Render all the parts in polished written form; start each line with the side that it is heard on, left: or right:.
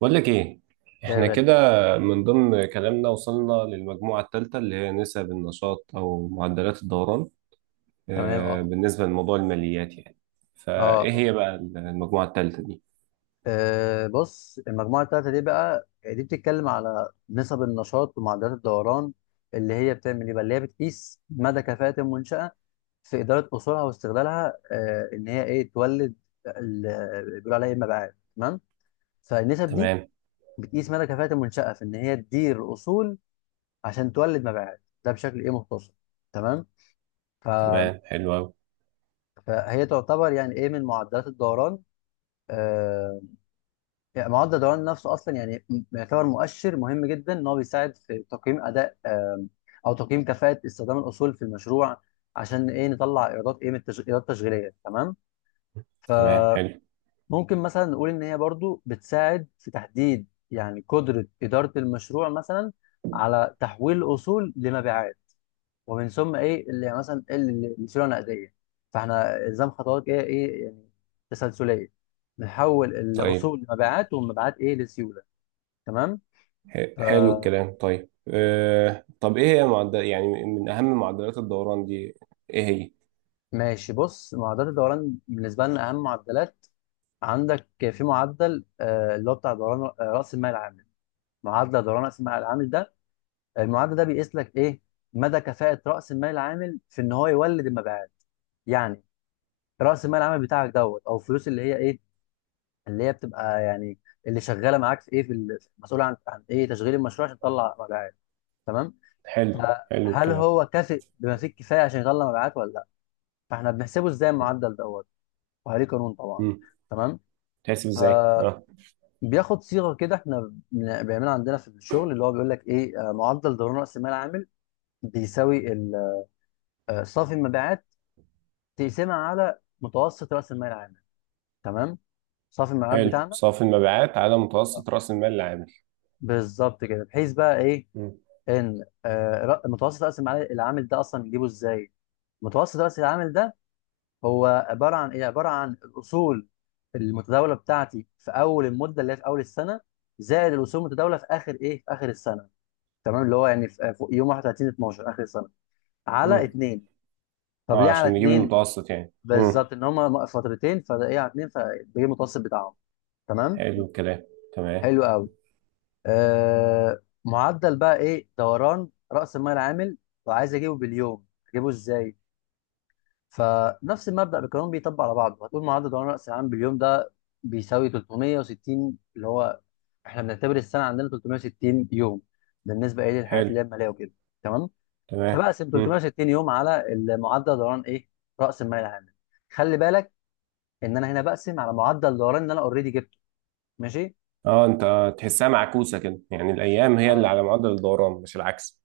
right: بقول لك ايه،
left: ده
right: احنا
left: غالي.
right: كده. من ضمن كلامنا وصلنا للمجموعة الثالثة اللي هي نسب النشاط او معدلات الدوران.
left: تمام.
right: آه،
left: اه
right: بالنسبة لموضوع الماليات يعني
left: اه
right: فايه هي
left: اه.
right: بقى المجموعة الثالثة دي؟
left: بص المجموعة التالتة دي بقى دي بتتكلم على نسب النشاط ومعدلات الدوران، اللي هي بتعمل ايه بقى، اللي هي بتقيس مدى كفاءة المنشأة في إدارة أصولها واستغلالها، إن هي ايه تولد ال- بيقولوا عليها ايه المبيعات. تمام. فالنسب دي
right: تمام.
left: بتقيس مدى كفاءة المنشأة في إن هي تدير أصول عشان تولد مبيعات، ده بشكل ايه مختصر. تمام. ف...
right: تمام حلو قوي.
left: فهي تعتبر يعني ايه من معدلات الدوران. آه، يعني معدل الدوران النفسي اصلا يعني يعتبر مؤشر مهم جدا ان هو بيساعد في تقييم اداء، او تقييم كفاءه استخدام الاصول في المشروع، عشان ايه نطلع ايرادات ايه من ايرادات تشغيليه. تمام.
right: تمام حلو.
left: فممكن مثلا نقول ان هي برضو بتساعد في تحديد يعني قدره اداره المشروع مثلا على تحويل الاصول لمبيعات، ومن ثم ايه اللي يعني مثلا إيه اللي السيوله النقديه. فاحنا الزام خطوات ايه ايه يعني تسلسليه، نحول
right: طيب
left: الاصول لمبيعات والمبيعات ايه لسيوله. تمام.
right: حلو الكلام. طيب آه، طب ايه هي معدل يعني من اهم معدلات الدوران دي؟ ايه هي؟
left: فماشي، بص معدلات الدوران بالنسبه لنا اهم معدلات، عندك في معدل اللي هو بتاع دوران راس المال العامل. معدل دوران راس المال العامل ده، المعدل ده بيقيس لك ايه مدى كفاءه راس المال العامل في ان هو يولد المبيعات. يعني راس المال العامل بتاعك دوت او الفلوس اللي هي ايه، اللي هي بتبقى يعني اللي شغاله معاك في ايه في مسؤوله عن ايه تشغيل المشروع عشان تطلع مبيعات. تمام.
right: حلو. حلو
left: فهل
right: الكلام.
left: هو كافئ بما فيه الكفايه عشان يطلع مبيعات ولا لا؟ فاحنا بنحسبه ازاي المعدل دوت؟ وعليه قانون طبعا.
right: امم.
left: تمام.
right: تحسب ازاي؟
left: فبياخد
right: اه.
left: صيغه كده احنا بيعملها عندنا في الشغل، اللي هو بيقول لك ايه: معدل ضرر راس المال العامل بيساوي صافي المبيعات تقسمها على متوسط راس المال العامل. تمام. صافي المبيعات
right: حلو،
left: بتاعنا.
right: صافي المبيعات على
left: آه،
right: متوسط رأس المال العامل.
left: بالظبط كده، بحيث بقى ايه
right: مم.
left: ان متوسط راس المال العامل ده اصلا نجيبه ازاي؟ متوسط راس العامل ده هو عباره عن ايه، عباره عن الاصول المتداوله بتاعتي في اول المده اللي هي في اول السنه، زائد الاصول المتداوله في اخر ايه في اخر السنه. تمام، اللي هو يعني في يوم 31 12 اخر السنه، على
right: مم.
left: اتنين. طب
right: اه،
left: ليه على
right: عشان نجيب
left: اتنين؟
right: المتوسط يعني. امم.
left: بالظبط، ان هما فترتين فده ايه على اتنين فبيجي المتوسط بتاعهم. تمام.
right: حلو الكلام. تمام.
left: حلو قوي. معدل بقى ايه دوران راس المال العامل، وعايز اجيبه باليوم اجيبه ازاي؟ فنفس المبدأ بكلهم بيطبق على بعضه، هتقول معدل دوران رأس العام باليوم ده بيساوي 360، اللي هو احنا بنعتبر السنة عندنا 360 يوم بالنسبة ايه للحاجات اللي
right: حلو.
left: هي المالية وكده. تمام.
right: تمام.
left: فبقسم
right: امم.
left: 360 يوم على المعدل دوران ايه رأس المال العام. خلي بالك ان انا هنا بقسم على معدل دوران ان انا اوريدي جبته. ماشي.
right: اه، انت تحسها معكوسة كده، يعني الايام هي اللي
left: اه،
right: على معدل الدوران مش العكس.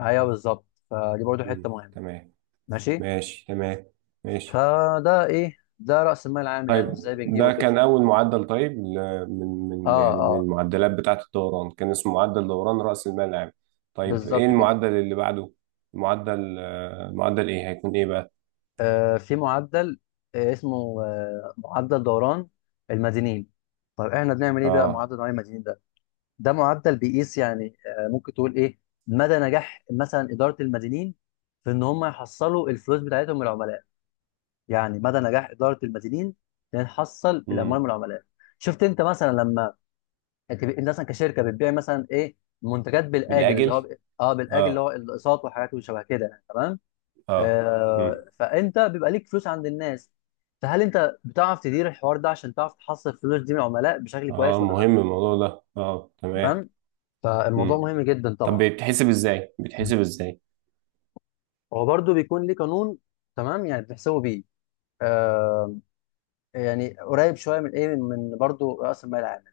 left: ايوه، بالظبط، فدي برضو حته
right: امم،
left: مهمه.
right: تمام.
left: ماشي.
right: ماشي تمام. ماشي.
left: فده ايه، ده راس المال العام يعني
right: طيب
left: وازاي بنجيبه
right: ده
left: كده.
right: كان اول معدل. طيب ل- من
left: اه
right: يعني من
left: اه،
right: المعدلات بتاعة الدوران، كان اسمه معدل دوران رأس المال العام. طيب ايه
left: بالظبط كده.
right: المعدل اللي بعده؟ معدل آه، معدل ايه هيكون ايه بقى؟
left: في معدل اسمه معدل دوران المدينين. طيب احنا بنعمل ايه بقى
right: اه.
left: معدل دوران المدينين ده؟ ده معدل بيقيس يعني ممكن تقول ايه مدى نجاح مثلا اداره المدينين في ان هم يحصلوا الفلوس بتاعتهم من العملاء، يعني مدى نجاح اداره المدينين ان نحصل الاموال
right: امم.
left: من العملاء. شفت انت مثلا لما انت مثلا كشركه بتبيع مثلا ايه منتجات بالاجل اللي هو
right: بالاجل.
left: اه بالاجل، اللي
right: اه.
left: هو الاقساط وحاجات وشبه كده. تمام.
right: اه.
left: فانت بيبقى ليك فلوس عند الناس، فهل انت بتعرف تدير الحوار ده عشان تعرف تحصل الفلوس دي من العملاء بشكل كويس
right: اه،
left: ولا لا؟
right: مهم الموضوع ده، اه تمام.
left: تمام. فالموضوع
right: مم.
left: مهم جدا
right: طب
left: طبعا.
right: بتحسب ازاي؟ بتحسب ازاي؟
left: هو برضه بيكون ليه قانون. تمام، يعني بتحسبه بيه. آه يعني قريب شويه من ايه من برضه راس المال العامل،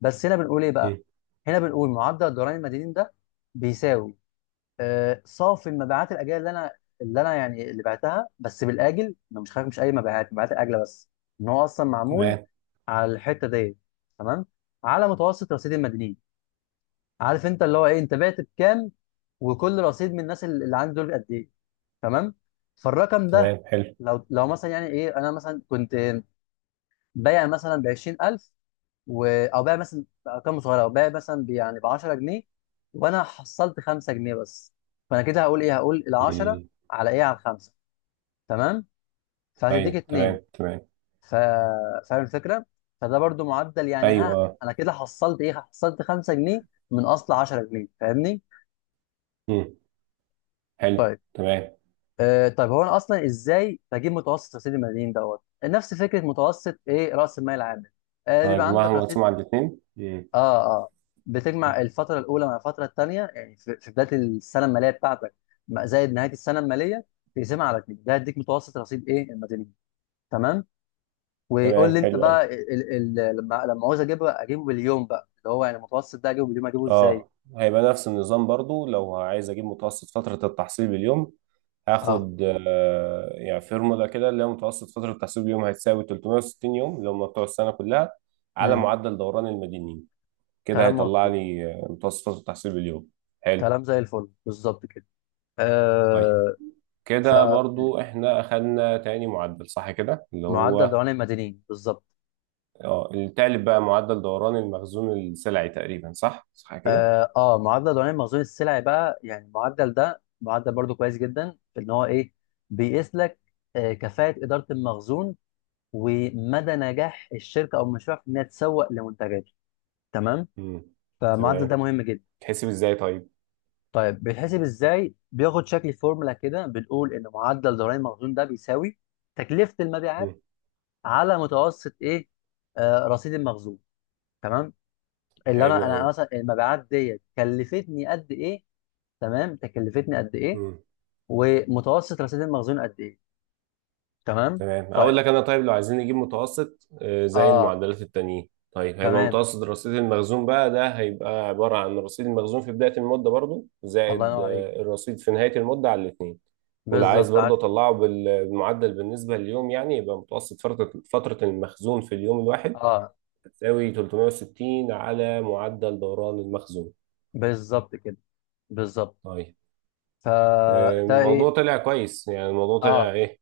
left: بس هنا بنقول ايه
right: مم.
left: بقى، هنا بنقول معدل الضرائب المدنيين ده بيساوي صافي المبيعات الاجله، اللي انا يعني اللي بعتها بس بالاجل، انا مش خايف مش اي مبيعات، مبيعات الاجله بس ان هو اصلا معمول
right: تمام.
left: على الحته دي. تمام. على متوسط رصيد المدنيين، عارف انت اللي هو ايه انت بعت بكام وكل رصيد من الناس اللي عندي دول قد ايه. تمام. فالرقم ده،
right: تمام حلو.
left: لو مثلا يعني ايه انا مثلا كنت بايع مثلا ب 20000، او بقى مثلا ارقام صغيره او بقى مثلا يعني ب 10 جنيه، وانا حصلت 5 جنيه بس. فانا كده هقول ايه، هقول ال 10
right: مم.
left: على ايه على الخمسه. تمام. فهتديك
right: ايوه
left: اتنين.
right: تمام تمام.
left: ف... فاهم الفكره. فده برضو معدل، يعني
right: ايوه
left: ها
right: آه.
left: انا كده حصلت ايه، حصلت 5 جنيه من اصل 10 جنيه، فاهمني؟
right: مم. حلو
left: طيب.
right: تمام.
left: طيب هو انا اصلا ازاي بجيب متوسط رصيد المدين دوت؟ نفس فكره متوسط ايه راس المال العامل. بيبقى
right: هجمعهم
left: عندك رصيد.
right: واقسمهم على الاثنين. مم.
left: اه اه، بتجمع الفترة الأولى مع الفترة التانية، يعني في بداية السنة المالية بتاعتك زائد نهاية السنة المالية، تقسمها على اتنين، ده هيديك متوسط رصيد إيه المدنيين. تمام. ويقول
right: تمام
left: لي أنت
right: حلو قوي.
left: بقى ال، ال، لما عاوز أجيبه أجيبه باليوم بقى، اللي هو يعني المتوسط ده أجيبه باليوم أجيبه إزاي.
right: اه، هيبقى نفس النظام برضو. لو عايز اجيب متوسط فترة التحصيل باليوم،
left: اه.
right: هاخد آه يعني فورمولا كده، اللي هي متوسط فترة التحصيل باليوم هتساوي 360 يوم اللي هم بتوع السنة كلها، على
left: امم.
right: معدل دوران المدنيين. كده
left: كلام
right: هيطلع
left: مظبوط.
right: لي متوسط التحصيل باليوم. حلو.
left: كلام زي الفل بالظبط كده.
right: طيب
left: آه ف
right: كده
left: مم.
right: برضو احنا اخدنا تاني معدل، صح كده؟ اللي
left: معدل
right: هو
left: دوران المدنيين بالظبط.
right: اه، التالت بقى معدل دوران المخزون السلعي تقريبا، صح صح كده.
left: اه، معدل دوران مخزون السلع بقى، يعني المعدل ده معدل برضو كويس جدا في ان هو ايه بيقيس لك كفاءة إدارة المخزون، ومدى نجاح الشركة او المشروع في انها تسوق لمنتجاته. تمام.
right: امم.
left: فالمعدل
right: تمام.
left: ده مهم جدا.
right: تحسب ازاي طيب؟
left: طيب بيتحسب ازاي؟ بياخد شكل فورمولا كده، بنقول ان معدل دوران المخزون ده بيساوي تكلفة المبيعات
right: امم.
left: على متوسط ايه رصيد المخزون. تمام. اللي
right: حلو
left: انا انا مثلا المبيعات ديت كلفتني قد ايه. تمام. تكلفتني قد ايه،
right: قوي.
left: ومتوسط الاسيد المخزون قد ايه. تمام.
right: تمام،
left: طيب
right: اقول لك انا. طيب لو عايزين نجيب متوسط آه، زي
left: اه
right: المعدلات التانيين، طيب هيبقى
left: تمام.
right: متوسط رصيد المخزون بقى، ده هيبقى عبارة عن رصيد المخزون في بداية المدة، برضو
left: الله
right: زائد
left: ينور عليك،
right: آه، الرصيد في نهاية المدة على الاتنين. واللي عايز
left: بالظبط عاش
right: برضو
left: جدا.
right: اطلعه بالمعدل بالنسبة لليوم، يعني يبقى متوسط فترة المخزون في اليوم الواحد
left: اه
right: تساوي 360 على معدل دوران المخزون.
left: بالظبط كده، بالظبط.
right: طيب آه،
left: فده
right: الموضوع
left: ايه.
right: طلع كويس، يعني الموضوع طلع
left: اه.
right: ايه،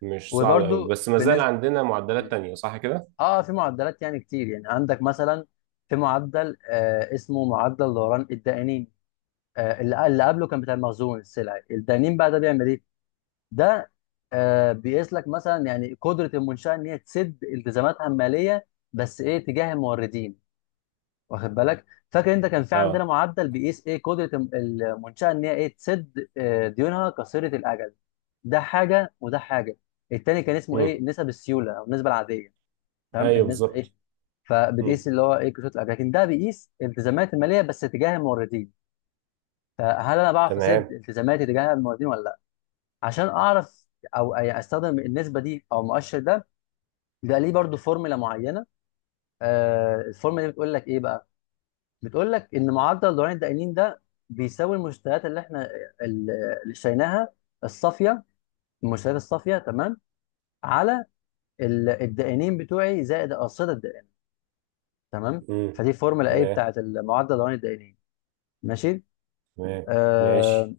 right: مش صعب قوي،
left: وبرده
right: بس ما زال
left: بالنسبه.
right: عندنا معدلات
left: مم.
right: تانية صح كده؟
left: اه في معدلات يعني كتير، يعني عندك مثلا في معدل اسمه معدل دوران الدائنين. اللي قبله كان بتاع المخزون السلعي، الدائنين بقى ده بيعمل ايه؟ ده بيقيس لك مثلا يعني قدره المنشاه ان هي تسد التزاماتها الماليه، بس ايه تجاه الموردين، واخد بالك. فاكر انت كان في عندنا
right: اه.
left: معدل بيقيس ايه قدره المنشاه ان هي ايه تسد ديونها قصيره الاجل. ده حاجه وده حاجه. التاني كان اسمه ايه نسب السيوله او النسبه العاديه. تمام،
right: ايوه
left: النسبه
right: بالظبط.
left: ايه.
right: مم.
left: فبتقيس اللي هو ايه قصيره الاجل، لكن ده بيقيس التزامات الماليه بس تجاه الموردين. فهل انا بعرف اسد
right: تمام.
left: التزاماتي تجاه الموردين ولا لا؟ عشان اعرف، او استخدم النسبه دي او المؤشر ده، بيبقى ليه برضو فورمولا معينه. الفورمولا دي بتقول لك ايه بقى، بتقول لك ان معدل دوران الدقيقين ده بيساوي المستويات اللي احنا ال- اللي اشتريناها الصافيه، المستويات الصافيه. تمام. على الدقيقين بتوعي زائد اقصده الدقيقين. تمام.
right: مم.
left: فدي فورمولا ايه
right: تمام.
left: بتاعت معدل دوران الدقيقين. ماشي.
right: تمام
left: آه.
right: ماشي.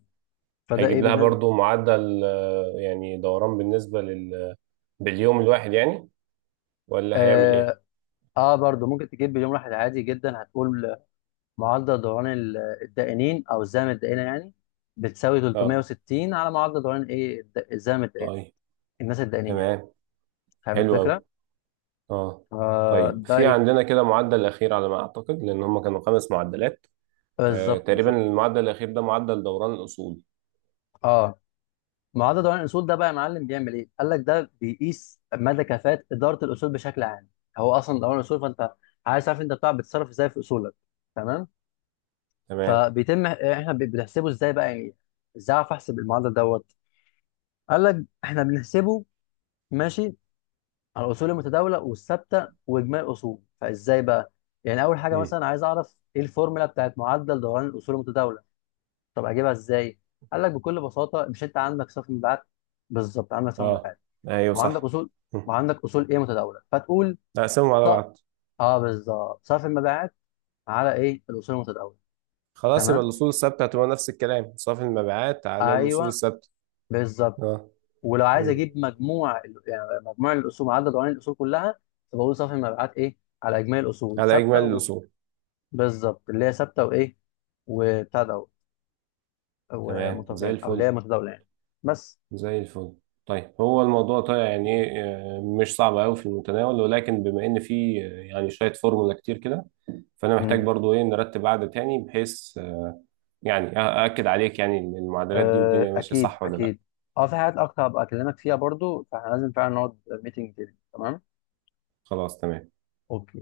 left: فده ايه
right: هيجيب لها
left: بالنسبه.
right: برضو معدل آه، يعني دوران بالنسبة لل، باليوم الواحد يعني، ولا هيعمل ايه؟
left: اه، برضو ممكن تجيب باليوم واحد عادي جدا، هتقول معدل دوران الدقيقين او زام الدقيقه يعني بتساوي
right: اه.
left: 360 على معدل دوران ايه زام الدقيقه،
right: طيب.
left: الناس الدقيقين يعني.
right: تمام.
left: فاهم
right: حلو
left: الفكره.
right: قوي. اه. طيب
left: ده
right: في
left: ايه.
right: عندنا كده معدل اخير على ما اعتقد، لان هم كانوا خمس معدلات. آه
left: بالظبط
right: تقريبا
left: بالظبط.
right: المعدل الاخير ده معدل دوران الاصول.
left: اه، معدل دوران الاصول ده بقى يا معلم بيعمل ايه، قال لك ده بيقيس مدى كفاءه اداره الاصول بشكل عام. هو اصلا دوران الاصول، فانت عايز تعرف انت بتاع بتتصرف ازاي في اصولك. تمام.
right: تمام.
left: فبيتم احنا بنحسبه ازاي بقى يعني، ازاي اعرف احسب المعدل دوت؟ قال لك احنا بنحسبه، ماشي، على الاصول المتداوله والثابته واجمالي الاصول. فازاي بقى يعني، اول حاجه
right: مم.
left: مثلا عايز اعرف ايه الفورمولا بتاعت معدل دوران الاصول المتداوله، طب اجيبها ازاي؟ قال لك بكل بساطه، مش انت عندك صف مبيعات، بالظبط عندك صف
right: اه
left: مبيعات،
right: ايوه
left: وعندك
right: صح.
left: اصول،
right: مم.
left: وعندك اصول ايه متداوله، فتقول
right: نقسمهم على بعض.
left: اه بالظبط صف المبيعات على ايه الاصول المتداوله.
right: خلاص يبقى
left: تمام،
right: الأصول الثابتة هتبقى نفس الكلام، صافي المبيعات على الأصول
left: ايوه،
right: الثابتة.
left: بالظبط.
right: اه.
left: ولو عايز
right: مم.
left: اجيب مجموع يعني مجموع الاصول عدد عناصر الاصول كلها، فبقول صف المبيعات ايه على اجمالي الاصول
right: على
left: ثابته
right: إجمالي الأصول.
left: بالظبط، اللي هي ثابته وايه وبتاع ده
right: تمام زي
left: ومتغير، او اللي هي
right: الفل.
left: متداوله يعني. بس.
right: زي الفل. طيب هو الموضوع طيب يعني إيه، آه، مش صعب أوي، في المتناول، ولكن بما إن في آه، يعني شوية فورمولا كتير كده، فأنا محتاج برضو إيه نرتب قعدة تاني، بحيث آه، يعني أ- أأكد عليك يعني إن المعادلات دي والدنيا ماشية
left: اكيد
right: صح ولا لأ.
left: اكيد. اه، في حاجات اكتر هبقى اكلمك فيها برضو، فاحنا لازم فعلا نقعد ميتنج تاني. تمام.
right: خلاص تمام.
left: اوكي.